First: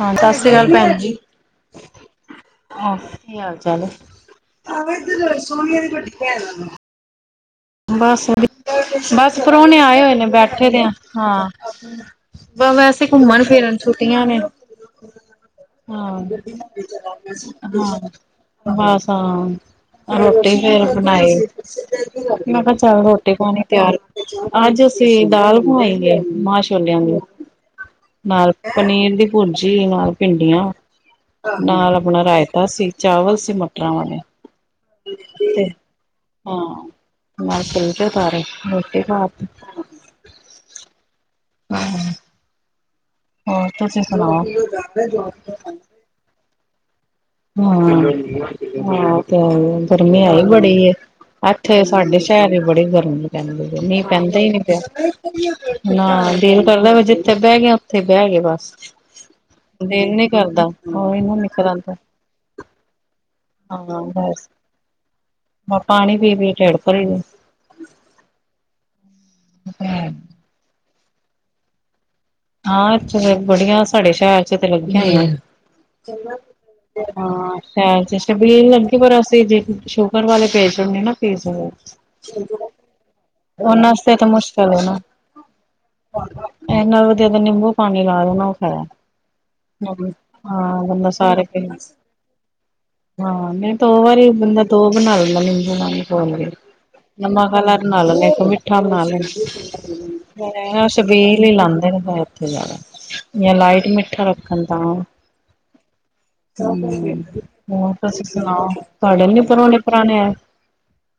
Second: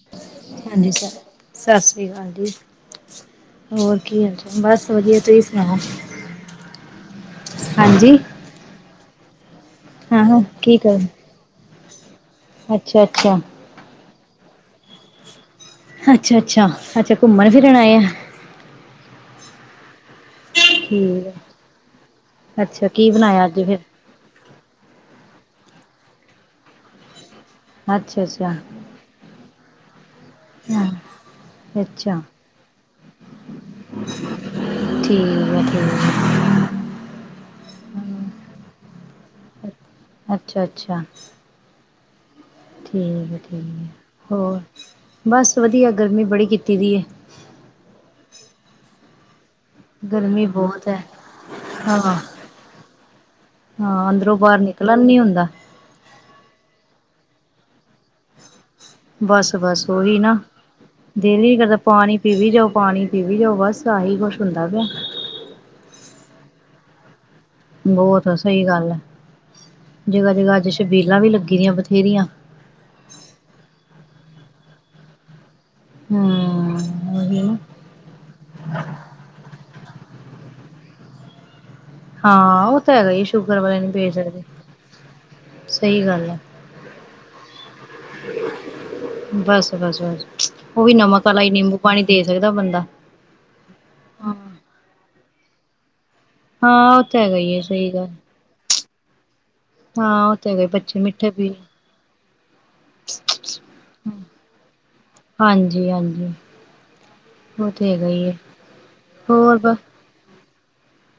ਹਾਂ, ਸਤ ਸ੍ਰੀ ਅਕਾਲ ਹਾਂਜੀ ਭੈਣ ਸਰ ਜੀ। ਸਤਿ ਸ੍ਰੀ ਅਕਾਲ ਜੀ ਕੀ ਹਾਲ ਚਾਲ ਏ? ਹੋਰ ਕੀ ਹਾਲ ਚਾਲ ਬਸ ਵਧੀਆ ਤੁਸੀਂ ਸੁਣਾਓ ਹਾਂਜੀ ਬਸ। ਬਸ। ਪਰੋਣੇ ਆਏ ਹੋਏ ਹਾਂ ਨੇ, ਹਾਂ ਬੈਠੇ ਕੀ ਦੇ ਆ ਕਰ ਹਾਂ। [inaudible] ਵ ਅੱਛਾ ਵੈਸੇ ਅੱਛਾ ਘੁੰਮਣ- ਫਿਰਨ [inaudible] [inaudible] ਹਾਂ, ਹਾਂ ਅੱਛਾ ਅੱਛਾ ਅੱਛਾ ਘੁੰਮਣ ਫਿਰਨ ਆਏ ਆ ਬਸਾਂ ਅ ਰੋਟੀ। ਫੇਰ ਠੀਕ ਬਨਾਏ। ਹੈ ਮੈਂ ਕਿਹਾ ਅੱਛਾ ਚੱਲ ਕੀ ਰੋਟੀ ਬਣਾਇਆ ਪਾਨੀ ਅੱਜ ਫਿਰ ਤਿਆਰ ਅੱਜ ਅਸੀਂ ਦਾਲ ਬਵਾਈ ਗਏ ਮਾਹ- ਛੋਲਿਆਂ ਦੀ। ਅੱਛਾ ਅੱਛਾ ਨਾਲ ਪਨੀਰ ਦੀ ਭੁਰ ਜੀ ਹਾਂ। ਭਿੰਡੀਆਂ ਹਾਂ ਨਾਲ ਅੱਛਾ ਆਪਣਾ ਰਾਇਤਾ ਸੀ, ਚਾਵਲ ਸੀ ਮਟਰਾਂ ਵਾਲੇ ਠੀਕ ਤੇ ਹੈ ਠੀਕ ਹਾਂ। [inaudible] ਅੱਛਾ, ਅੱਛਾ। ਹੂੰ। ਠੀਕ ਹੈ, ਠੀਕ ਹੈ। ਹੋਰ, ਬਸ ਵਧੀਆ ਗਰਮੀ ਬੜੀ ਕੀਤੀ ਕੀ ਦੀ ਏ? ਹੂੰ ਹਾਂ। ਤੇ ਗਰਮੀ ਐਈ ਬੜੀ ਬਹੁਤ ਏ। ਹੈ ਏਥੇ ਹਾਂ ਸਾਡੇ ਸ਼ਹਿਰ ਬੜੀ ਗਰਮੀ ਪੈਂਦੀ ਪਈ। ਮੀਂ ਹਾਂ ਅੰਦਰੋਂ ਪੈਂਦਾ ਈ ਨੀ ਬਾਹਰ ਨਿਕਲਣ ਪਿਆ। ਨੀ ਹੁੰਦਾ ਨਾ ਬਿਲੁਲ ਕਰਦਾ ਵੀ ਜਿੱਥੇ ਬੇਅ ਗੇ ਆਂ। ਉੱਥੇ ਬੇਅ ਗੇ ਬਸ। ਬਸ-ਬਸ ਦਿਲ ਓਹੀ ਨੀ ਨਾ ਕਰਦਾ ਉਹੀ ਦਿਲ ਨਾ ਈ ਨੀ ਕਰਦਾ। ਨਿਕਲਦਾ ਪਾਣੀ- ਪੀ ਵੀ ਜਾਓ ।ਪਾਣੀ ਪੀ ਵੀ ਜਾਓ ।ਬਸ ਹਾਂ ਆਹੀ ਕੁਛ ਬਸ ਹੁੰਦਾ ਪਿਆ। ਪਾਣੀ ਪੀ-ਪੀ ਟੇਡ ਭਰੀ ਜੋ। ਬੋਤ -ਸਈ ਗੱਲ ਆ। ਜ੍ਗਾ-ਜਗ੍ਹਾ ਅੱਜ- ਛਬੀਲਾਂ ਵੀ ਲੱਗੀ ਦੀਆਂ ਬਥੇਰੀਆਂ। ਹਾਂ ਏਥੇ ਬੜੀਆਂ ਸਾਡੇ- ਸ਼ੈਰ 'ਚ ਤੇ ਲੱਗੀਆਂ ਹੋਈਆ। ਚੰਗਾ ਹਮ ਉਹੀ ਨਾ -ਹਾਂ ਸ਼ੈਰ 'ਚ ਛਬੀਲ ਲਗੀ ਪਰ ਅਸੀ ਜ- ਸ਼ੂਗਰ ਵਾਲੇ ਪੇਸ਼ੰਟ ਨੀ ਨਾ ਪੀ ਸਕਦੇ। ਹਾਂ ਉਹ ਤਾਂ ਹੈਗਾ ਈ ਸ਼ੂਗਰ ਵਾਲੇ ਨੀ ਪੇ ਵਾਸਤੇ ਤਾਂ ਸਕਦੇ। ਮੁਸ਼ਕਿਲ ਹੈ ਨਾ ਸਈ ਗੱਲ ਐ। ਇਹ ਨਾਲ ਵਧੀਆ ਨਿੰਬੂ ਪਾਣੀ ਲਾ ਲੈ ਨਾ ਓ ਖਰਾ ਬਸ ਬਸ ਬਸ ।ਹਾਂ ਉਹ ਵੀ ਬੰਦਾ ਨਮਕ ਵਾਲਾ ਸਾਰੇ ਹੀ ਨਿੰਬੂ ਪੀਦੇਂ। ਪਾਣੀ ਦੇ ਸਕਦਾ ਬੰਦਾ ਹਾਂ ਨਈ ਦੋ ਵਰੀ ਹਾਂ ਬੰਦਾ ਦੋ ਬਣਾ- [unintelligible] ਹਾਂ ਉਹ ਤਾਂ ਹੈਗਾ ਹੀ -ਨਮਕ ਹੈ ਅਲਾ ਸਹੀ ਬਣਾ ਗੱਲ ਲਵੇ ਇਕ ਮਿਠ- ਮਿੱਠਾ ਬਣਾ ਹਾਂ ਉਹ ਤਾਂ ਹੈਗਾ ਲੈਣ। ਬੱਚੇ ਮਿੱਠੇ ਛਬੀਲ ਈ ਪੀ ਲਾਂਦੇ ਨੇ। [inaudible] ਜਾਂ ਲਾਈਟ ਮਿੱਠਾ ਰੱਖਣ ਤਾ ਹਾਂਜੀ ਹਾਂਜੀ ਉਹ ਤੇ ।ਹੋਰ ਹੈਗਾ ਹੀ ਤੁਸੀ ਹੈ ਸੁਣਾਓ ਤੁਆਡੇ ਨੀ ਹੋਰ ਬਸ ਪਰੋਣੇ ਪਰਾਣੇ ਆਏ।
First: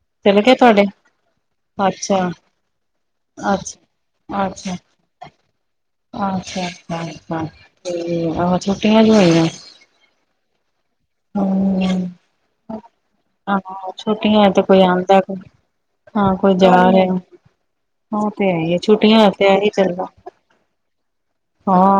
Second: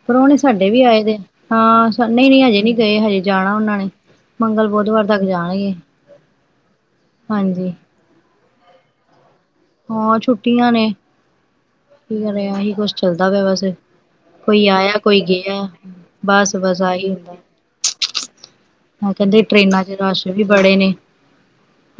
ਪ੍ਰਾਹੁਣੇ ਚਲਗੇ ਸਾਡੇ ਵੀ ਤੁਆਡੇ। ਆਏ ਦੇ ਹਾਂ ਸ ਨਹੀਂ ਅੱਛਾ- ਨਹੀਂ ਹਜੇ ਨਹੀਂ ਗਏ ਹਜੇ ਜਾਣਾ ਉਹਨਾਂ ਨੇ ਅਛਾ ਮੰਗਲ -ਅੱਛਾ। ਬੁੱਧਵਾਰ ਤੱਕ ਜਾਣਗੇ ਅੱਛਾ। ਹਾਂਜੀ [inaudible] ਛੁਟੀਆਂ ਜੂ ਹੋਈਆਂ। ਹਾਂ ਛੁੱਟੀਆਂ ਨੇ ਹਮ ਕੀ ਕਰੇ ਏਹੀ ਕੁਛ ਚੱਲਦਾ ਪਿਆ ਬਸ। ਆਹੋ ਛੁੱਟੀਆਂ ਤੇ ਕੋਈ ਆਇਆ ਆਉਂਦਾ ਕੋਈ ਗਿਆ। ਹਾਂ ਕੋਈ ਬੱਸ ਜਾ -ਬੱਸ ਆਹੀ ਰਿਹਾ ਉਹ ਤੇ ਹੈ ਹੀ ਹੁੰਦਾ ਛੁੱਟੀਆਂ ।ਕੇਂਦੇ ਤੇ ਇਹੀ ਟ੍ਰੇਨਾਂ 'ਚ ਚੱਲਦਾ ਰਸ਼ ਵੀ- ਬੜੇ ਨੇ।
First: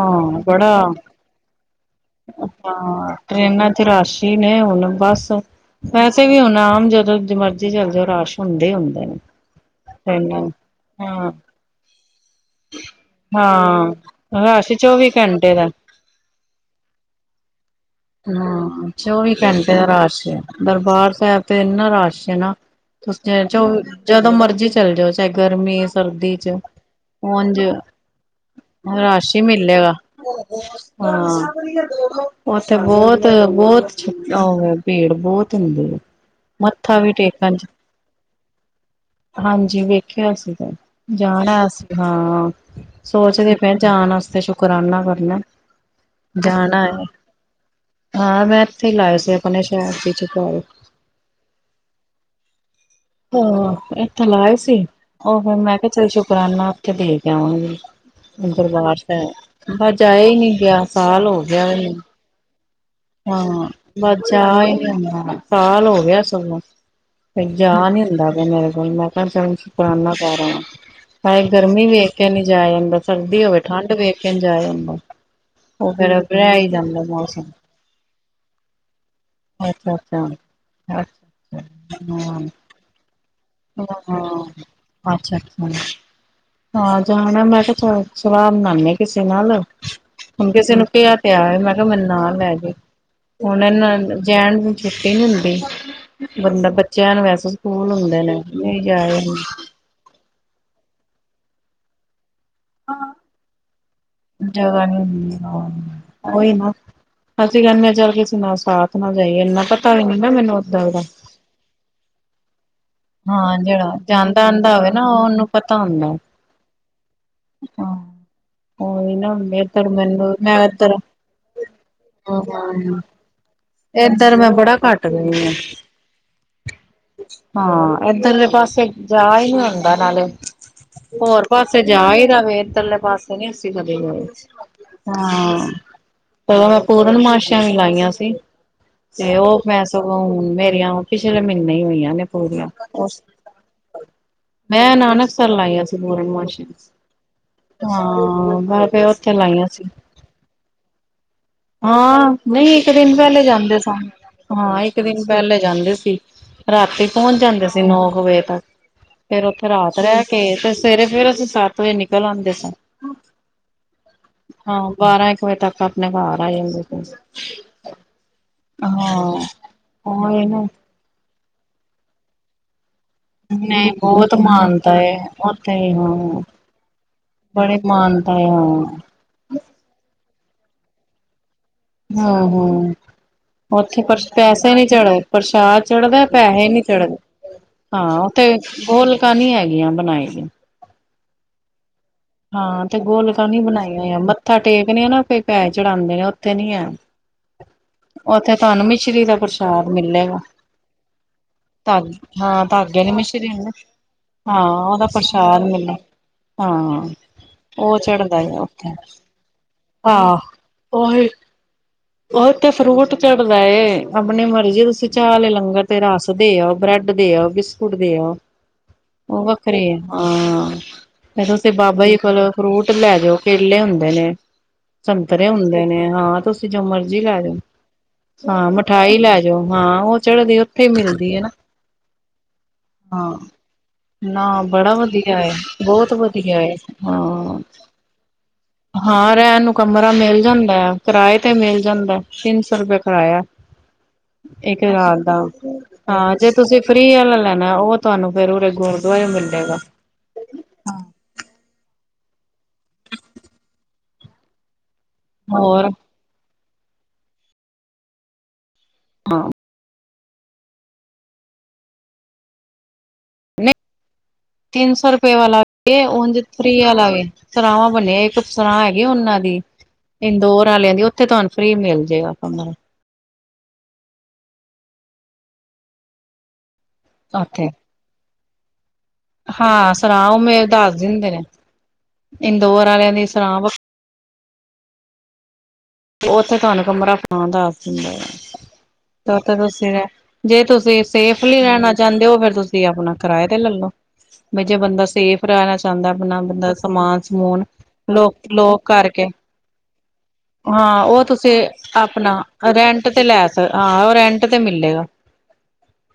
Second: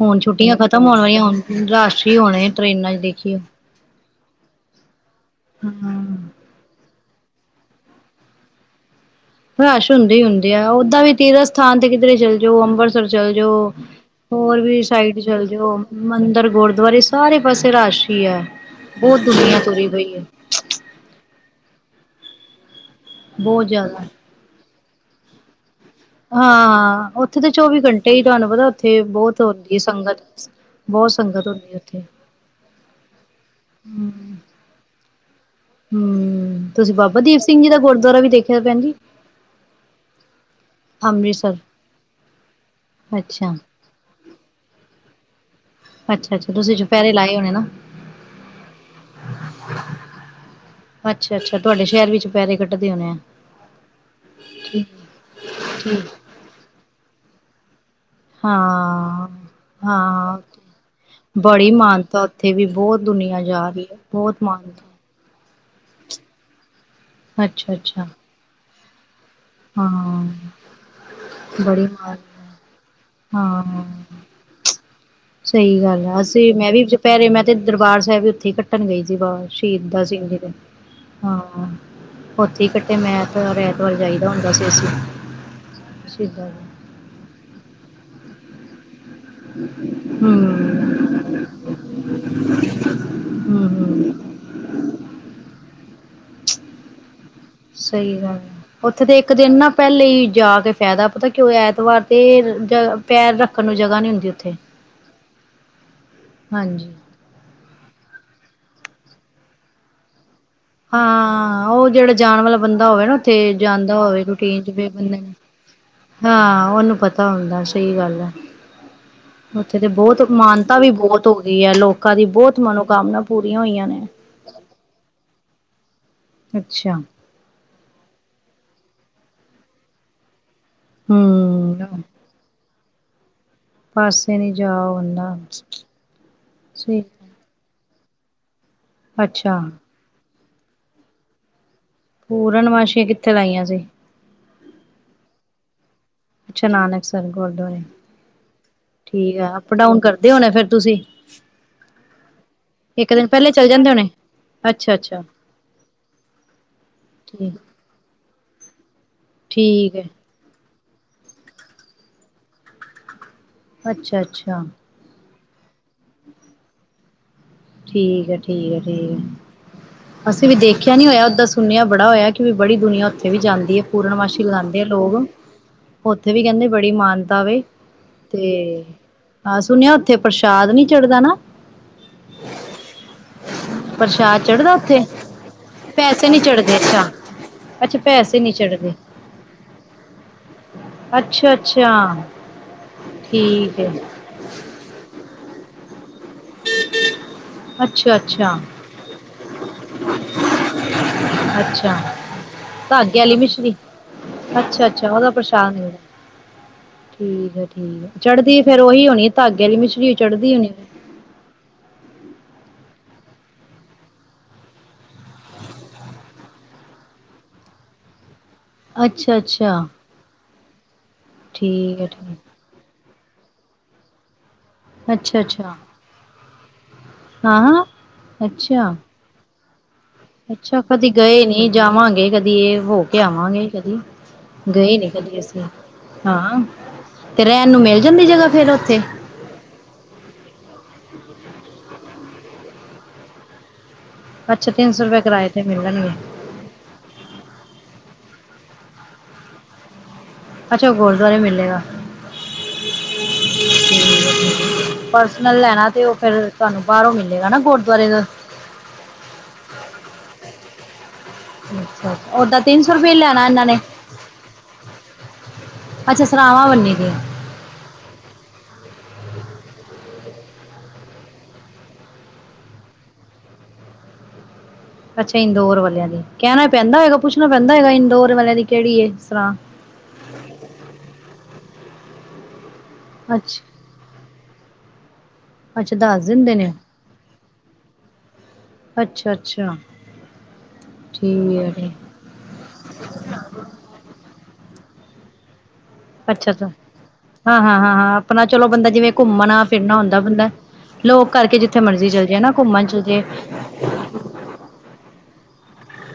ਹੁਣ ਛੁੱਟੀਆਂ ਬੜਾ ਖਤਮ ਹੋਣ ਵਾਲੀਆਂ ਹੁਣ ਰਸ਼ ਈ ਹੋਣੇ। ਟ੍ਰਰੇਨਾਂ ਚ ਹਾਂ- ਦੇਖੀਓ ਟ੍ਰੇਨਾਂ ਚ ਰਸ਼ ਈ ਨੇ ਹੁਣ ਬਸ। ਹਾਂ ਵੈਸੇ ਵੀ ਹੁਣ ਆਮ ਜਦੋਂ- ਮਰਜ਼ੀ ਚੱਲ ਜਓ ਰਸ਼ ਹੁੰਦੇ ਈ ਹੁੰਦੇ ਨੇ। ਰਸ਼ ਹੁੰਦੇ ਈ ਟ੍ਰੇਨਾਂ ਹੁੰਦੇ ਆ ।ਓਦਾਂ ਵੀ ਹਾਂ ਤੀਰਥ ਸਥਾਨ ਤੇ ਕਿਧਰੇ ਚੱਲ ਜਓ ਅੰਮਬਰਸਰ ਚੱਲ ਜਓ- ਹਾਂ ਜੋ ।ਹੋਰ ਰਸ਼ ਵੀ ਚੌਵੀ ਸਾਈਡ ਚੱਲ ਘੰਟੇ ਦਾ ਜੋ ਮੰਦਿਰ, ਗੁਰਦੁਆਰੇ ਸਾਰੇ ਪਾਸੇ ਰਸ਼ ਈ ਐ। ਹਾਂ ਬਹੁਤ ਚੌਵੀ ਦੁਨੀਆਂ ਤੁਰੀ ਪਈ ਐ। ਇਨਾ ਰਸ਼ ਏ ਨਾ। ਤੁਸੀ ਚਲ ਬਹੁਤ 'ਚੋ ਜ਼ਿਆਦਾ ਜਦੋਂ ਮਰਜ਼ੀ- ਚੱਲ ਜਾਓ, ਚਾਹੇ ਗਰਮੀ ਸਰਦੀ ਹਾਂ, ਉੱਥੇ ਤੇ ਚੌਵੀ ਘੰਟੇ ਹੀ ਤੁਹਾਨੂੰ ਪਤਾ ਉੱਥੇ ਰੱਸ਼ ਬਹੁਤ ਹੀ ਹੁੰਦੀ ਹੈ ਮਿਲੇਗਾ, ਸੰਗਤ ਬਹੁਤ ਹਾਂ ਸੰਗਤ ਹੁੰਦੀ ਉੱਥੇ । ਉੱਥੇ ਬਹੁਤ-ਬਹੁਤ ਹਮ [unintelligible] ਏਡ ਬਹੁਤ ਦਿੰਦੇ ਆ, ਹਮ ਤੁਸੀਂ ਮੱਥਾ ਵੀ ਬਾਬਾ ਦੀਪ ਟੇਕਣ ਸਿੰਘ ਚ, ਜੀ ਦਾ ਗੁਰਦੁਆਰਾ ਵੀ ਦੇਖਿਆ ਭੈਣ ਜੀ ਹਾਂਜੀ ਵੇਖਿਆ ਸੀ ਤੇ, ਅੰਮ੍ਰਿਤਸਰ ਜਾਣਾ ਅਸੀ, ਹਾਂ ਅੱਛਾ ਸੋਚਦੇ ਪਏ ਜਾਣ ਵਾਸਤੇ ਸ਼ੁਕਰਾਂਨਾ ਕਰਨਾ ਅੱਛਾ ਅੱਛਾ ਤੁਸੀਂ ਜਾਣਾ ਹੈ, ਚੁਪਹਿਰੇ ਲਾਏ ਹੋਣੇ ਨਾ ਹਾਂ ਮੈਂ ਇੱਥੇ ਲਾਏ ਸੀ ਆਪਣੇ ਸ਼ਹਿਰ ਚ ਦੁਪਹਿਰੇ। ਅੱਛਾ ਅੱਛਾ ਤੁਹਾਡੇ ਸ਼ਹਿਰ ਵਿੱਚ ਚੁਪਹਿਰੇ ਕੱਢਦੇ ਹੋਣੇ ਆ ਹਾਂ, ਇਥੇ ਲਾਏ ਸੀ, ਠੀਕ ਉਹ ਫਿਰ ਮੈਂ ਕਿਹਾ ਠੀਕ ਚੱਲ ਸ਼ੁਕਰਾਨਾ ਉੱਥੇ ਦੇ ਕੇ ਆਵਾਂਗੇ। [unintelligible] ਹਾਂਜੀ ਦਰਬਾਰ ਹਾਂ, ਸਾਹਿਬ, ਬਸ ਜਾਇਆ ਹੀ ਹਾਂ। ਨੀ ਗਿਆ, ਸਾਲ ਹੋ ਗਿਆ ਬੜੀ ਏ । ਮਾਨਤਾ ਉੱਥੇ ਵੀ ਬਹੁਤ ਦੁਨੀਆਂ ਹਾਂ ਜਾ ਰਹੀ ਹੈ ਬਸ ਬਹੁਤ ਜਾ ਹੀ ਨਹੀਂ ਮਾਨਤਾ। ਹੁੰਦਾ । ਸਾਲ ਹੋ ਗਿਆ ਸੁੰਨਾ। ਇੱਕ ਜਾ ਅੱਛਾ, ਨੀ ਅੱਛਾ ਹੁੰਦਾ ਬਈ ਮੇਰੇ [unintelligible] ਚਲੌ ਸ਼ੁਕਰਾਨਾ ਹਾਂ ਕਰ ਆਵਾਂ । ਹਾਏ ਬੜੀ ਗਰਮੀ ਵੇਖ ਮਾਨ ਕੇ ਨਹੀਂ ਜਾਇਆ ਜਾਂਦਾ, ਸਰਦੀ ਹੋਵੇ ਹਾਂ। ਠੰਡ ਵੇਖ ਕੇ ਨਹੀਂ ਜਾਇਆ ਜਾਂਦਾ। ਸਹੀ ਉਹ ਗੱਲ ਫੇਰ ਆ, ਅਸੀਂ, ਰਹਿ ਹੀ ਮੈਂ ਵੀ ਜਾਂਦਾ ਚੁੱਪ, ਮੈਂ ਤੇ ਮੌਸਮ ਮੈਂ ਵੀ ਉੱਥੇ ਹੀ ਕੱਟਣ ਗਈ ਸੀ, ਬਾਬਾ ਅੱਛਾ ਸ਼ਹੀਦਾਂ ਅੱਛਾ। ਸਿੰਘ ਜੀ ਦੇ, ਅੱਛਾ ਹਾਂ ਅੱਛਾ ਹਾਂ ਉੱਥੇ ਹੀ ਕੱਟੇ ਮੈਂ ਤੇ ਐਤਵਾਰ ਜਾਈਦਾ ਹਾਂ, ਹੁੰਦਾ ਸੀ ਅਸੀਂ। ਅੱਛਾ-ਅੱਛਾ, ਸ਼ਹੀਦਾਂ ਦੇ। ਹਾਂ ਜਾਣਾ ਮੈਂ ਕਿਹਾ ਥੋੜਾ ਸਲਾਹ ਬਣਾਂਦੇ ਕਿਸੇ ਨਾਲ, ਹੁਣ ਕਿਸੇ ਨੂੰ ਹੂੰ, ਕਿਹਾ ਤੇ ਆ ਮੈਂ ਕਿਹਾ ਮੈਨੂੰ ਨਾਲ ਲੈ ਜੀਂ, ਹੁਣ ਹੂੰ, ਇਹਨਾਂ, ਹੂੰ। ਜੈਂਟ ਨੂੰ ਛੁੱਟੀ ਨੀ ਹੁੰਦੀ, ਮਤਲਬ ਬੱਚਿਆਂ ਨੂੰ ਵੈਸੇ ਸਕੂਲ ਸਹੀ ਹੁੰਦੇ ਗੱਲ ਨੇ ਨਹੀਂ ਉੱਥੇ ਤੇ ਜਾਏ ਇੱਕ ਦਿਨ ਨਾ ਪਹਿਲੇ ਹੀ ਜਾ ਕੇ ਫਾਇਦਾ, ਪਤਾ ਕ ਕਿਉਂ ਐਤਵਾਰ 'ਤੇ ਰ ਜ, ਪੈਰ ਰੱਖਣ ਨੂੰ ਜਗ੍ਹਾ ਨੀ ਹੁੰਦੀ। ਉੱਥੇ ਜਗਾ ਨੀ ਹੁੰਦੀ ਹਾਂ, ਉਹੀ ਨਾ ਹਾਂਜੀ ਅ ਅਸੀਂ ਕੈਂਦੇ ਹਾਂ ਚੱਲ ਕਿਸੇ ਨਾਲ ਸਾਥ ਨਾ ਜਾਈਏ, ਇੰਨਾ ਪਤਾ ਵੀ ਨੀ ਨਾ ਮੈਨੂੰ। ਓਦਾਂ ਦਾ ਹਾਂ ਉਹ ਜਿਹੜਾ ਜਾਨ ਵਾਲਾ ਬੰਦਾ ਹੋਵੇ ਨਾ ਉੱਥੇ ਹਾਂ ਜਿਹੜਾ ਜਾਂਦਾ ਹੋਵੇ ਰੂਟੀਨ ਆਂਦਾ ਫੇਰ ਹੋਵੇ ਨਾ ਬੰਦਾ, ਉਹਨੂੰ ਪਤਾ ਹੁੰਦਾ ਹਾਂ ਉਹਨੂੰ ਪਤਾ ਹੁੰਦਾ। ਸਹੀ ਹਾਂ ਗੱਲ ਆ। ਉਹੀ ਨਾ ਉੱਥੇ ਤੇ ਇੱਧਰ ਬਹੁਤ ਮੈਨੂੰ ਮੈਂ ਮਾਨਤਾ ਵੀ ਇੱਧਰ ਬਹੁਤ ਹੋ ਗਈ ਹੈ, ਲੋਕਾਂ ਦੀ ਹਾਂ ਬਹੁਤ ਮਨੋਕਾਮਨਾ ਪੂਰੀਆਂ ਹੋਈਆਂ ਨੇ। ਇੱਧਰ ਮੈਂ ਬੜਾ ਘੱਟ ਗਈ ਆ ਅੱਛਾ। ਹਾਂ, ਇਧਰਲੇ ਪਾਸੇ ਜਾ ਈ ਨੀ ਹੁੰਦਾ ਨਾਲੇ ਹੋਰ ਪਾਸੇ ਹਮ ਜਾਈਦਾ ਫੇਰ ਚੱਲੇ ਪਾਸ ਬਣੀ ਸੁਵਿਧਾ ਐ ਪਾਸੇ ਨੀ ਜਾ ਹੁੰਦਾ ਹਾਂ ।ਪਰ ਸਹੀ ਪੂਰਨਮਾਸ਼ੀਆਂ ਵੀ ਲਾਈਆਂ ਸੀ। ਤੇ ਅੱਛਾ ਉਹ ਮੈਂ ਸਗੋਂ ਹ ਮੇਰੀਆਂ ਉਹ ਪਿਛਲੇ ਮਹੀਨੇ ਹੀ ਹੋਈਆਂ। ਨੇ ਪੂਰੀਆਂ। ਪੂਰਨਮਾਸ਼ੀਆਂ ਕਿੱਥੇ ਲਾਈਆਂ ਸੀ। ਮੈਂ ਨਾਨਕਸਰ ਲਾਈਆਂ ਸੀ। ਪੂਰਨਮਾਸ਼ੀ। ਅੱਛਾ ਨਾਨਕਸਰ ਗੁਰਦੁਆਰੇ ਹਾਂ, ਮੈ ਫੇਰ ਉਥੇ ਠੀਕ ਆ ਲਾਈਆਂ ਅਪ ਸੀ। ਡਾਊਨ ਕਰਦੇ ਹੋਣੇ ਫੇਰ ਤੁਸੀਂ ਹਾਂ, ਨਹੀਂ ਇੱਕ ਦਿਨ ਪਹਿਲੇ ਜਾਂਦੇ ਸੀ। ਹਾਂ, ਅੱਛਾ ਇੱਕ ਅੱਛਾ ਦਿਨ ਪਹਿਲੇ ਜਾਂਦੇ ਸੀ ਰਾਤੀ ਪਹੁੰਚ ਠੀਕ ਜਾਂਦੇ ਸੀ। ਹੋਰ ਹੋਵੇ ਤਾਂ ਫੇਰ ਉੱਥੇ ਠੀਕ ਰਾਤ ਹੈ ਰਹਿ ਕੇ ਤੇ ਸਵੇਰੇ ਫੇਰ ਅਸੀਂ ਸੱਤ ਵਜੇ ਨਿਕਲ ਆਂਦੇ ਸੀ। ਅੱਛਾ, ਅੱਛਾ। ਤੱਕ ਆਪਣੇ ਘਾਰ ਆ ਜਾਂਦੇ ਸੀ। ਠੀਕ ਹੈ। ਠੀਕ ਹੈ। ਠੀਕ ਹਾਂ ਹੈ। ਉਹੀ ਅਸੀਂ ਵੀ ਨਾ ਦੇਖਿਆ ਨੀ ਹੋਇਆ ਓਦਾਂ ਸੁਣਿਆ ਬੜਾ ਹੋਇਆ ਕਿ ਵੀ ਬੜੀ ਦੁਨੀਆ ਓਥ ਉਥੇ ਵੀ ਜਾਂਦੀ ਹੈ। ਨਹੀਂ ਬਹੁਤ ਪੂਰਨਮਾਸ਼ੀ ਲਗਾਉਂਦੇ ਆ ਮਾਨਤਾ ਹੈ ਲੋਗ। ਉੱਥੇ ਹੀ, ਉੱਥੇ ਹਾਂ ਵੀ ਕਹਿੰਦੇ ਬੜੀ ਮਾਨਤਾ ਵੇ। ਬੜੀ ਮਾਨਤਾ ਹੈ ਹਾਂ ਆਹ ਸੁਣਿਆ ਉੱਥੇ ਪਰ ਸ਼ਾਦ ਨੀ ਚੜ੍ਹਦਾ ਨਾ ਹੂੰ, ਹੂੰ। ਉੱਥੇ ਪਰ ਪ੍ਰਸ਼ਾਦ ਪੈਸੇ ਚੜ੍ਹਦਾ ਨਹੀਂ ਉੱਥੇ ਚੜ੍ਹਦੇ ਪ੍ਰਸ਼ਾਦ ਚੜ੍ਹਦਾ ਪੈਸੇ ਨੀ ਪੈਹੇ ਨਹੀਂ ਅੱਛਾ ਚੜ੍ਹਦੇ। ਅੱਛਾ ਹਾਂ, ਪੈਸੇ ਉੱਥੇ ਨੀ ਚੜ੍ਹਦੇ ਗੋਲਕਾਂ ਨੀ ਹੈਗੀਆਂ ਬਣਾਈਆਂ ਅੱਛਾ, ਅੱਛਾ। ਹਾਂ, ਤੇ ਗੋਲਕਾਂ ਨੀ ਠੀਕ ਹੈ ਬਣਾਈਆ ਹੋਈਆਂ। ਮੱਥਾ ਟੇਕਣੇ ਆ ਨਾ ਫੇ ਪੈਸ ਚਡਾਂਦੇ ਨੇ ਓ ਉੱਥੇ ਨੀ ਹੈ। ਅੱਛਾ ਉੱਥੇ ਅੱਛਾ ਤੁਹਾਨੂੰ ਮਿਸ਼ਰੀ ਦਾ ਪ੍ਰ ਪ੍ਰਸ਼ਾਦ ਮਿਲੇਗਾ। ਅੱਛਾ ਹਾਂ, ਧਾਗੇ ਆਲੀ ਮਿਸ਼ਰੀ ਨੀ, ਹਾਂ, ਅੱਛਾ ਉਹਦਾ ਅੱਛਾ ਪ੍ਰਸ਼ਾਦ ਮਿਲੇਗਾ, ਮਿਲਦਾ ਹਾਂ। ਠੀਕ ਏ, ਉਹ ਠੀਕ ਏ। ਚੜਦਾ ਚੜਦੀ ਆ ਫੇਰ ਉੱਥੇ ਉਹੀ ਹੋਣੀ। ਧਾਗੇ ਵਾਲੀ ਮਿਛਰੀ ਚੜਦੀ ਹੋਣੀ ਫ ਉਹਥੇ ਫਰੂਟ ਚੜਦਾ ਏ। ਆਪਣੀ ਮਰਜ਼ੀ ਤੁਸੀਂ ਚਾਹ ਆਲੇ ਲੰਗਰ ਤੇ ਰਸ ਦੇ ਆਓ, ਬ੍ਰੈਡ ਦੇ ਆਓ, ਬਿਸਕੁਟ ਦੇ ਆਓ। ਅੱਛਾ ਉਹ ਵੱਖਰੇ ਅੱਛਾ ਏ, ਹਾਂ। ਫੇਰ ਤੁਸੀਂ ਠੀਕ ਬਾਬਾ ਹੈ ਜੀ ਠੀਕ ਕੋਲੋਂ ਫਰੂਟ ਲੈ ਜਾਓ ਕੇਲੇ ਹੁੰਦੇ ਨੇ ਅੱਛਾ ਸੰਤਰੇ ਅੱਛਾ ਹੁੰਦੇ ਨੇ ਹਾਂ ਤੁਸੀਂ ਜੋ ਮਰਜੀੀ ਲੈ ਜਾਓ ਹਾਂ ਹਾਂ ਹਾਂ ਅੱਛਾ ਮਿਠਾਈ ਲੈ ਜਾਓ ਹਾਂ ਉਹ ਚੜਦੀ ਅੱਛਾ ਉੱਥੇ ਕਦੀ ਮਿਲਦੀ ਹੈ ਗਏ ਨਾ ਨੀ ਜਾਵਾਂਗੇ ਕਦੀ ਇਹ ਹੋ ਕੇ ਹਾਂ ਆਵਾਂਗੇ ਕਦੀ ਨਾ ਬੜਾ ਗਏ ਨੀ ਵਧੀਆ ਕਦੀ ਹੈ ਅਸੀਂ ਬਹੁਤ ਵਧੀਆ ਹਾਂ ਹੈ ਤੇ ਹਾਂ ਰਹਿਣ ਨੂੰ ਮਿਲ ਜਾਂਦੀ ਜਗ੍ਹਾ ਫੇਰ ਉੱਥੇ ਹਾਂ ਰਹਿਣ ਨੂੰ ਕਮਰਾ ਮਿਲ ਜਾਂਦਾ ਕਿਰਾਏ ਜਾਂਦਾ ਤਿੰਨ ਸੌ ਰੁਪਏ ਕਰਾਇਆ ਅੱਛਾ ਇੱਕ ਤਿੰਨ ਸੌ ਰਾਤ ਰੁਪਏ ਦਾ ਕਿਰਾਏ ਤੇ ਮਿਲਣਗੇ ਹਾਂ ਜੇ ਤੁਸੀਂ ਫ੍ਰਰੀ ਵਾਲਾ ਲੈਣਾ ਉਹ ਤੁਹਾਨੂੰ ਫਰਰੇ ਗੁਰਦੁਆਰੇ ਨੂੰ ਮਿਲ ਜਾਗਾ ਅੱਛਾ ਉਹ ਗੁਰਦੁਆਰੇ ਮਿਲੇਗਾ ਹਮ ਰ [unintelligible] ਪ੍ਸਨਲ ਲੈਣਾ ਹੋਰ ਤੇ ਉਹ ਫਿਰ ਤੁਹਾਨੂੰ ਬਾਹਰੋ ਮਿਲੇਗਾ ਨਾ ਗੁਰਦੁਆਰੇ ਦਾ ਹਾਂ ਅੱਛਾ ਓਾਂ ਤਿੰਨ ਸੌ ਰੁਪਏ ਲੈਣਾ ਇਹਨਾਂ ਨਹੀਂ ਨੇ ਤਿੰਨ ਸੌ ਰੁਪਏ ਵਾਲਾ ਵ ਅੱਛਾ ਉਹ ਸਰਾਵਾਂ ਫਰੀ ਬੰਨੀ ਦੀ ਵਾਲਾ ਵੇ ਸਰਾਵਾਂ ਬਣਿਆ ਇੱਕ ਸਰਾ ਹੈਗੇ ਉਹਨਾਂ ਦੀ ਇੰਦੋਰ ਵਾਲਿਆਂ ਦੀ ਉੱਥੇ ਤੁਹਾਨੂੰ ਫ੍ਰਰੀ ਮਿਲ ਜਏਗਾਾਂ ਅੱਛਾ ਇੰਦੋਰ ਵਾਲਿਆਂ ਦੀ ਕਹਿਣਾ ਪੈਂਦਾ ਹੈਗਾ ਪੁੱਛਣਾ ਉੱਥੇ ਪੈਂਦਾ ਹੈਗਾ ਇੰਡੋਰ ਵਾਲਿਆਂ ਦੀ ਕਿਹੜੀਏ ਹਾਂ ਸੁਣਾ ਉਹ ਮੇਰੇ ਦੱਸ ਦਿੰਦੇ ਨੇ ਹ ਦੋਰ ਵਾਲਿਆਂ ਦੀ ਸਰਾਾਂ ਵ ਅੱਛਾ ਅੱਛਾ ਦੱਸ ਦਿੰਦੇ ਉੱਥੇ ਨੇ ਤੁਹਾਨੂੰ ਕਮਰਾ ਪਾਣਾ ਦੱਸ ਦਿੰਦੇ ਆ ਤੇ ਅੱਛਾ ਉਥੇ ਅੱਛਾ ਤੁਸੀਂ ਰ ਜੇ ਤੁਸੀਂ ਸੇਫਲੀ ਠੀਕ ਹੈ ਰਹਿਣਾ ਠੀਕ ਚਾਹੁੰਦੇ ਹੋ ਫੇਰ ਤੁਸੀਂ ਆਪਣਾ ਕਿਰਾਏ ਤੇ ਲੈਲੋ ਵੀ ਜੇ ਬੰਦਾ ਸੇਫ ਰਹਿਣਾ ਚਾਹੁੰਦਾ ਆਪਣਾ ਅੱਛਾ ਅੱਛਾ ਬੰਦਾ ਸਮਾਨ ਹਾਂ ਸਮੂਨ ਹਾਂ ਹਾਂ ਹਾਂ ਲੋਕ ਆਪਣਾ ਚਲੋ ਲੋਕ ਬੰਦਾ ਜਿਵੇਂ ਕਰਕੇ ਘੁੰਮਣਾ ਫਿਰਨਾ ਹੁੰਦਾ ਬੰਦਾ ਹਾਂ ਉਹ ਲੋਕ ਕਰਕੇ ਤੁਸੀਂ ਜਿੱਥੇ ਮਰਜ਼ੀ ਚੱਲ ਜਾਏ ਆਪਣਾ ਨਾ ਘੁੰਮਣ ਚੱਲ ਰੈਂਟ ਤੇ ਜਾਏ ਲੈ ਹਾਂ ਉਹ ਰੈਂਟ ਤੇ ਮਿਲੇਗਾ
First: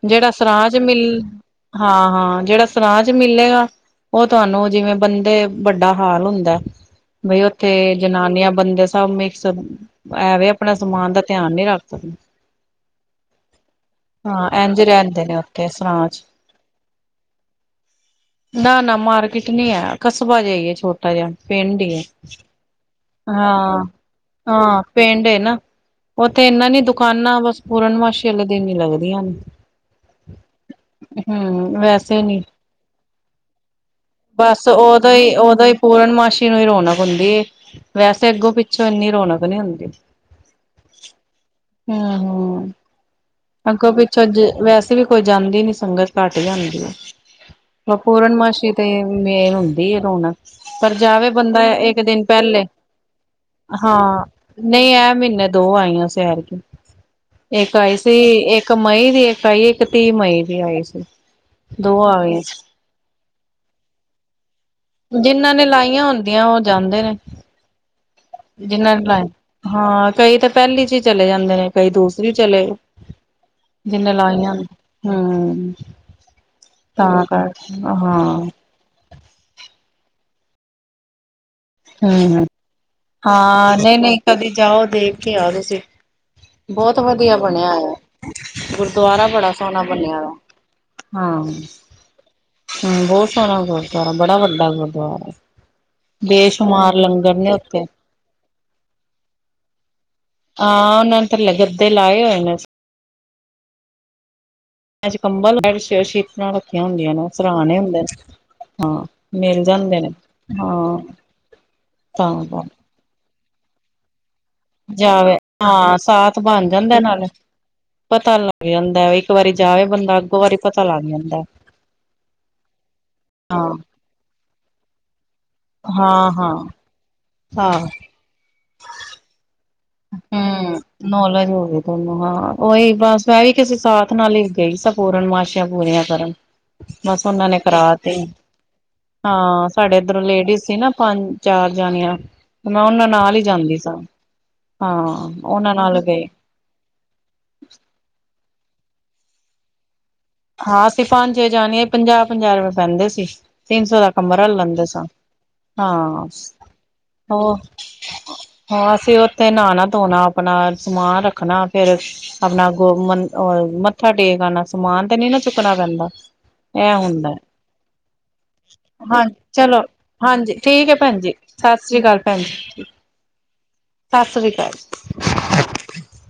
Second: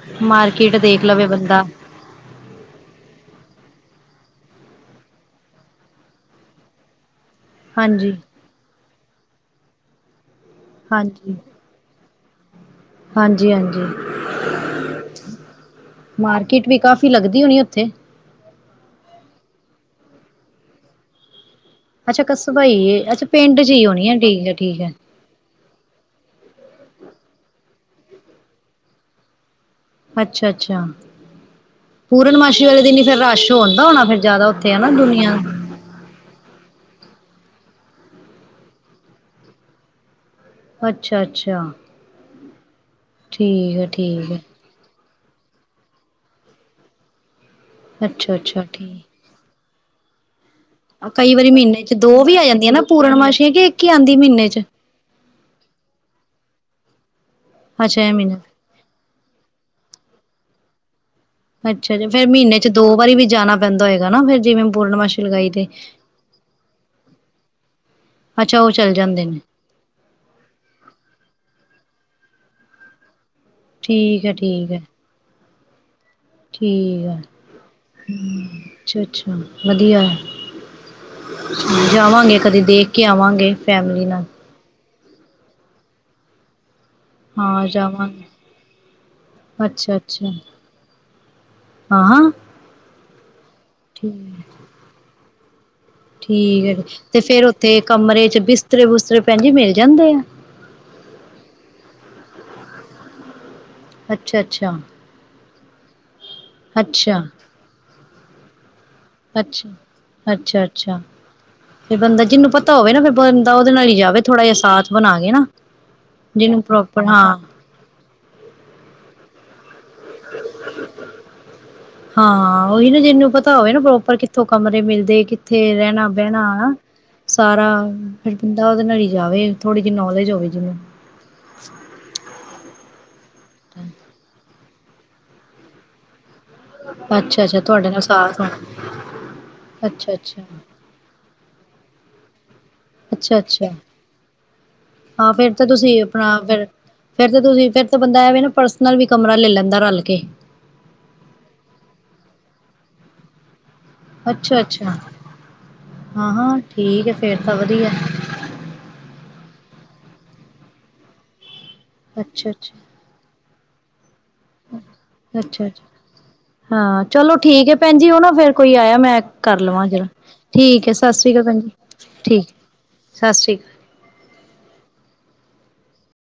ਜਿਹੜਾ ਸਰਾਂ ਮਾਰਕੀਟ ਚ ਦੇਖ ਮਿਲ ਲਵੇ ਬੰਦਾ ਹਾਂ ਹਾਂ ਜਿਹੜਾ ਸਰਾਂ ਚ ਮਿਲੇਗਾ ਉਹ ਤੁਹਾਨੂੰ ਜਿਵੇਂ ਬੰਦੇ ਵੱਡਾ ਹਾਲ ਹੁੰਦਾ ਬਈ ਉੱਥੇ ਹਾਂਜੀ ਜਨਾਨੀਆਂ ਬੰਦੇ ਸਮਮੇ ਐਵੇ ਆਪਣਾ ਸਮਾਨ ਦਾ ਹਾਂਜੀ ਧਿਆਨ ਨਹੀਂ ਰੱਖ ਸਕਦੇ ਹਾਂਜੀ ਹਾਂਜੀ ਹਾਂ ਇੰਝ ਰਹਦੇ ਨੇ ਉੱਥੇ ਸ ਮਾਰਕੀਟ ਵੀ ਕਾਫ਼ੀ ਲੱਗਦੀ ਹੋਣੀ ਉੱਥੇ ਨਾ ਨਾ ਮਾਰਕੀਟ ਨੀ ਹੈ ਕਸਬਾ ਜਿਹਾ ਹੀ ਹੈ ਛੋਟਾ ਜਿਹਾ। ਪਿੰਡ ਹੀ ਹੈ। ਅੱਛਾ ਕਸਬਾ ਈ ਹੈ। ਅੱਛਾ ਪਿੰਡ ਚ ਹਾਂ ਹੀ ਉਹਣੀ ਹੈ। ਠੀਕ ਹੈ ਠੀਕ ਹਾਂ ਹੈ ਪਿੰਡ ਏ ਨਾ। ਉੱਥੇ ਇਨਾਂ ਨੀ ਦੁਕਾਨਾਂ ਬਸ ਪੂਰਨਮਾਸ਼ੀ ਵਾਲੇ ਦਿਨ ਹੀ ਲੱਗਦੀਆਂ ਨੇ। ਅੱਛਾ-ਅੱਛਾ ਹੂੰ ਵੈਸੇ ਨੀ ਪੂਰਨਮਾਸੀ ਵਾਲੇ ਦਿਨ ਫਿਰ ਰਾਸ਼ ਹੁਂਦਾ ਹੋਣਾ ਫਿਰ ਜ਼ਿਆਦਾ ਬਸ ਉੱਥੇ ਹੇਨਾ ਉਦੋਂ ਹੀ ਦੁਨੀਆਂ ਉਦੋਂ ਹੀ ਪੂਰਨਮਾਸ਼ੀ ਨੂੰ ਹੀ ਰੌਣਕ ਹੁੰਦੀ ਏ। ਵੈਸੇ ਅੱਗੋਂ ਪਿੱਛੋਂ ਇੰਨੀ ਰੋਨਕ ਨੀ ਹੁੰਦੀ। ਅੱਛਾ-ਅੱਛਾ! [inaudible] ਅੱਗੋਂ ਪਿੱਛੋਂ ਜੇ ਵੈਸ ਵੀ ਕੋਈ ਜਾਂਦੀ ਨੀ ਸੰਗਤ ਘੱਟ ਜਾਂਦੀ ਹੈ। ਅੱਛਾ ਪੂਰਣ ਅੱਛਾ ਮਾਸ਼ੀ ਤੇ ਇਹ ਠੀਕ ਮੇਲ ਹੂਂ ਹੁੰਦੀ ਏ ਰੋਨਕ। ਕਈ ਵਾਰੀ ਮਹੀਨੇ ਚ ਦੋ ਵੀ ਆ ਪਹਿਲੇ ਜਾਂਦੀਆਂ ਨਾ ਪੂਰਨਮਾਸ਼ੀਆਂ ਕਿ ਹੀ ਆਉਂਦੀ ਹਾਂ ਮਹੀਨੇ ਚ ਨਹੀਂ ਇਹ ਮਹੀਨੇ ਦੋ ਆਈਆਂ ਸੈਹਦ। ਓ [inaudible] ਇੱਕ ਆਈ ਅੱਛਾ ਇਹ ਸੀ ਮਹੀਨੇ ਇੱਕ ਮਈ ਦੀ ਇੱਕ ਆਈ ਇੱਕ ਇੱਕ ਤੀਹ ਮਈ ਵੀ ਆਈ ਸੀ। ਅੱਛਾ ਦੋ ਆ ਫੇਰ ਗਈਆਂ ਮਹੀਨੇ ਚ ਸੀ ਦੋ ਵਾਰੀ ਵੀ ਜਾਣਾ ਪੈਂਦਾ ਹੋਏਗਾ ਨਾ ਫੇਰ ਜਿਵੇਂ ਪੂਰਨਮਾਸ਼ੀ ਲਗਾਈ ਜਿੰਹਨਾਂ ਨੇ ਤੇ ਲਾਈਆਂ ਹੁੰਦੀਆਂ ਉਹ ਜਾਂਦੇ ਨੇ ਅੱਛਾ ਉਹ ਚੱਲ ਜਿਨਾਂ ਨੇ ਜਾਂਦੇ ਲ ਹਾਂ ਕਈ ਤਾਂ ਪਹਿਲੀ ਚ ਹੀ ਚਲੇ ਜਾਂਦੇ ਨੇ ਕਈ ਦੂਸਰੇ ਵੀ ਚੱਲੇ ਜਿੰਨੇ ਠੀਕ ਹੈ ਲਾਈਆਂ ਨੇ ਠੀਕ ਹੈ ਹੂੰ। [inaudible] ਠੀਕ ਆ ਤਾਂ ਕਰਕੇ ਹਾਂ ਹੂੰ ਅੱਛਾ-ਅੱਛਾ! ਵਧੀਆ ਜਾਵਾਂਗੇ ਹੂੰ ਕਦੇ ਦੇਖ ਕੇ ਆਵਾਂਗੇ ਹਾਂ ਫੈਮਿਲੀ ਨਹੀਂ-ਨਹੀਂ ਨਾਲ ਕਦੇ ਜਾਓ ਦੇ ਖ ਕੇ ਆਯੋ ਤੁਸੀਂ। ਬਹੁਤ ਵਧੀਆ ਹਾਂ ਬਣਿਆ ਹੋਇਆ ਜਾਵਾਂਗੇ ਗੁਰਦੁਆਰਾ ਬੜਾ ਸੋਹਣਾ ਅੱਛਾ ਬਣਿਆ ਅੱਛਾ ਦਾ। ਹਾਂ। ਹਾਂ ਹਾਂ ਹੂੰ ਬਹੁਤ ਸਣਾ ਗੁਰਦਆਰਾ ਬੜਾ ਠੀਕ ਵੱਡਾ ਗੁਰਦਆਰਾ। ਠੀਕ ਹੈ ਜੀ ਤੇ ਫੇਰ ਉੱਥੇ ਕਮਰੇ ਬਿਸਤਰੇ ਬੁਿਸਤਰੇ ਭੈਣ ਜੀ ਮਿਲ ਜਾਂਦੇ ਆ ਹਾਂ ਉਹਨਾਂ ਨੇ ਤੇ ਲਗੱ ਦੇ ਲਾਏ ਹੋਏ ਨੇ ਅੱਛਾ ਅੱਛਾ ਮੈਂ ਚ ਕੰਬਲ ਅ ਸ ਅ ਸ਼ੀਤ ਰੱਖੀਆਂ ਹੁੰਦੀਆਂ ਅੱਛਾ ਨੇ ਸਰਾਣੇ ਹੁੰਦੇ ਨੇ ਹਾਂ ਮਿਲ ਅੱਛਾ ਜਾਂਦੇ ਨੇ ਅੱਛਾ ਹਾਂ ਅੱਛਾ ਤਾਂ ਤਾਂ ਉਹਦੇ ਨਾਲ ਹੀ ਜਾਵੇ ਥੋੜਾ ਜਿਹਾ ਸਾਥ ਬਣਾ ਕੇ ਜਾਵੇ ਨਾ ਹਾਂ ਸਾਥ ਜਿਹਨੂੰ ਬਣ ਜਾਂਦਾ ਪ੍ਰੋਪਰ ਨਾਲੇ ਹਾਂ ਪਤਾ ਲੱਗ ਜਾਂਦਾ ਵਾਰੀ ਜਾਵੇ ਬੰਦਾ ਅੱਗੋਂ ਵਾਰੀ ਪਤਾ ਲੱਗ ਜਾਂਦਾ ਹਾਂ ਉਹੀ ਨਾ ਜਿਹਨੂੰ ਪਤਾ ਹਾਂ ਹੋਵੇ ਨਾ ਪ੍ਰੋਪਰ ਕਿੱਥੋਂ ਕਮਰੇ ਮਿਲਦੇ ਦੇਖ ਉਥੇ ਰਹਿਣਾ ਹਾਂ ਬਹਿਣਾ ਹਾਂ ਹਨਾ ਸਾਰਾ ਹਾਂ ਹ ਬੰਦਾਂ ਉਹਦੇ ਨਾਲ ਜਾਵੇ ਥੋੜ੍ਹੀ ਜਿਹੀ ਨੌਲੇਜ ਹੋਵੇ ਜਿਹਨੂੰ ਹਮ ਨੌਲੇਜ ਹੋਵੇ ਤੁਹਾਨੂੰ ਹਾਂ ਉਹੀ ਬਸ ਮੈਂ ਵੀ ਕਿਸੇ ਸਾਥ ਨਾਲ ਹੀ ਕ ਸਪੂਰਨ ਮਾਸ਼ਾਂ ਪੂਰੀਆਂ ਕਰਨ ਬਸ ਉਹਨਾਂ ਨੇ ਅੱਛਾ-ਅੱਛਾ ਤੁਹਾਡੇ ਕਰਾ ਨਾਲ ਤੇ ਸਾਥ ਹੋਣਾ ਹਾਂ ਸਾਡੇ ਇਧਰੋਂ ਅੱਛਾ-ਅੱਛਾ, ਲੇਡੀਜ਼ ਸੀ ਨਾ ਪੰਜ ਚਾਰ ਜਾਣੀਆਂ ਮੈਂ ਉਹਨਾਂ ਨਾਲ ਹੀ ਅੱਛਾ-ਅੱਛਾ ਜਾਂਦੀ ਸਾਂ ਹਾਂ ਫੇਿਰ ਤਾਂ ਉਹਨਾਂ ਨਾਲ ਤੁਸੀਂ ਗਏ ਆਪਣਾ ਫਿਰ ਫਿਰ ਤਾਂ ਤੁਸੀਂ ਫਿਰ ਤਾਂ ਬੰਦਾ ਨਾ ਪਰਸਨਲ ਵੀ ਕਮਰਾ ਲੈ ਲੈਂਦਾ ਰਲ ਕੇ ਹਾਂ ਅਸੀਂ ਪੰਜ ਜ ਜਾਣੀਏ ਪੰਜਾਹ ਪੰਜਾਹ ਰੁਪਏ ਪੈਂਦੇ ਸੀ ਤਿੰਨ ਸੌ ਦਾ ਕਮਰਾ ਲੈਂਦੇ ਅੱਛਾ-ਅੱਛਾ ਸਾਂ ਹਾਂ ਹਾਂ-ਹਾਂ ਠੀਕ ਹੈ ਫੇਰ ਤਾਂ ਉਹ ਵਧੀਆ ਅਸੀਂ ਉੱਥੇ ਨ ਨਾ ਧੋਣਾ ਆਪਣਾ ਸਮਾਨ ਰੱਖਣਾ ਫੇਿਰ ਆਪਣਾ ਅੱਛਾ-ਅੱਛਾ, ਗੋ ਮ ਰ ਮੱਥਾ ਟੇਕ ਆਉਣਾ ਸਮਾਨ ਤੇ ਨ ਨਾ ਚੁੱਕਣਾ ਅੱਛਾ-ਅੱਛਾ ਪੈਂਦਾ ਇਹ ਹਾਂ ਹੁੰਦਾ ਚਲੋ ਠੀਕ ਹੈ ਭੈਣ ਜੀ ਉਹ ਨਾ ਫੇਰ ਕੋਈ ਆਇਆ ਮੈਂ ਹਾਂਜੀ ਕਰ ਚਲੋ ਲਵਾਂ ਜਰਾ ਹਾਂਜੀ ਠੀਕ ਹੈ ਸਤਿ ਭੈਣ ਜ ਸ੍ਰੀ ਅਕਾਲ ਜੀ ਸਤਿ ਸ੍ਰੀ ਅਕਾਲ ਭੈਣ ਠੀਕ ਜ ਸਤਿ ਸ੍ਰੀ ਅਕਾਲ ਸਤਿ ਸ੍ਰੀ ਅਕਾਲ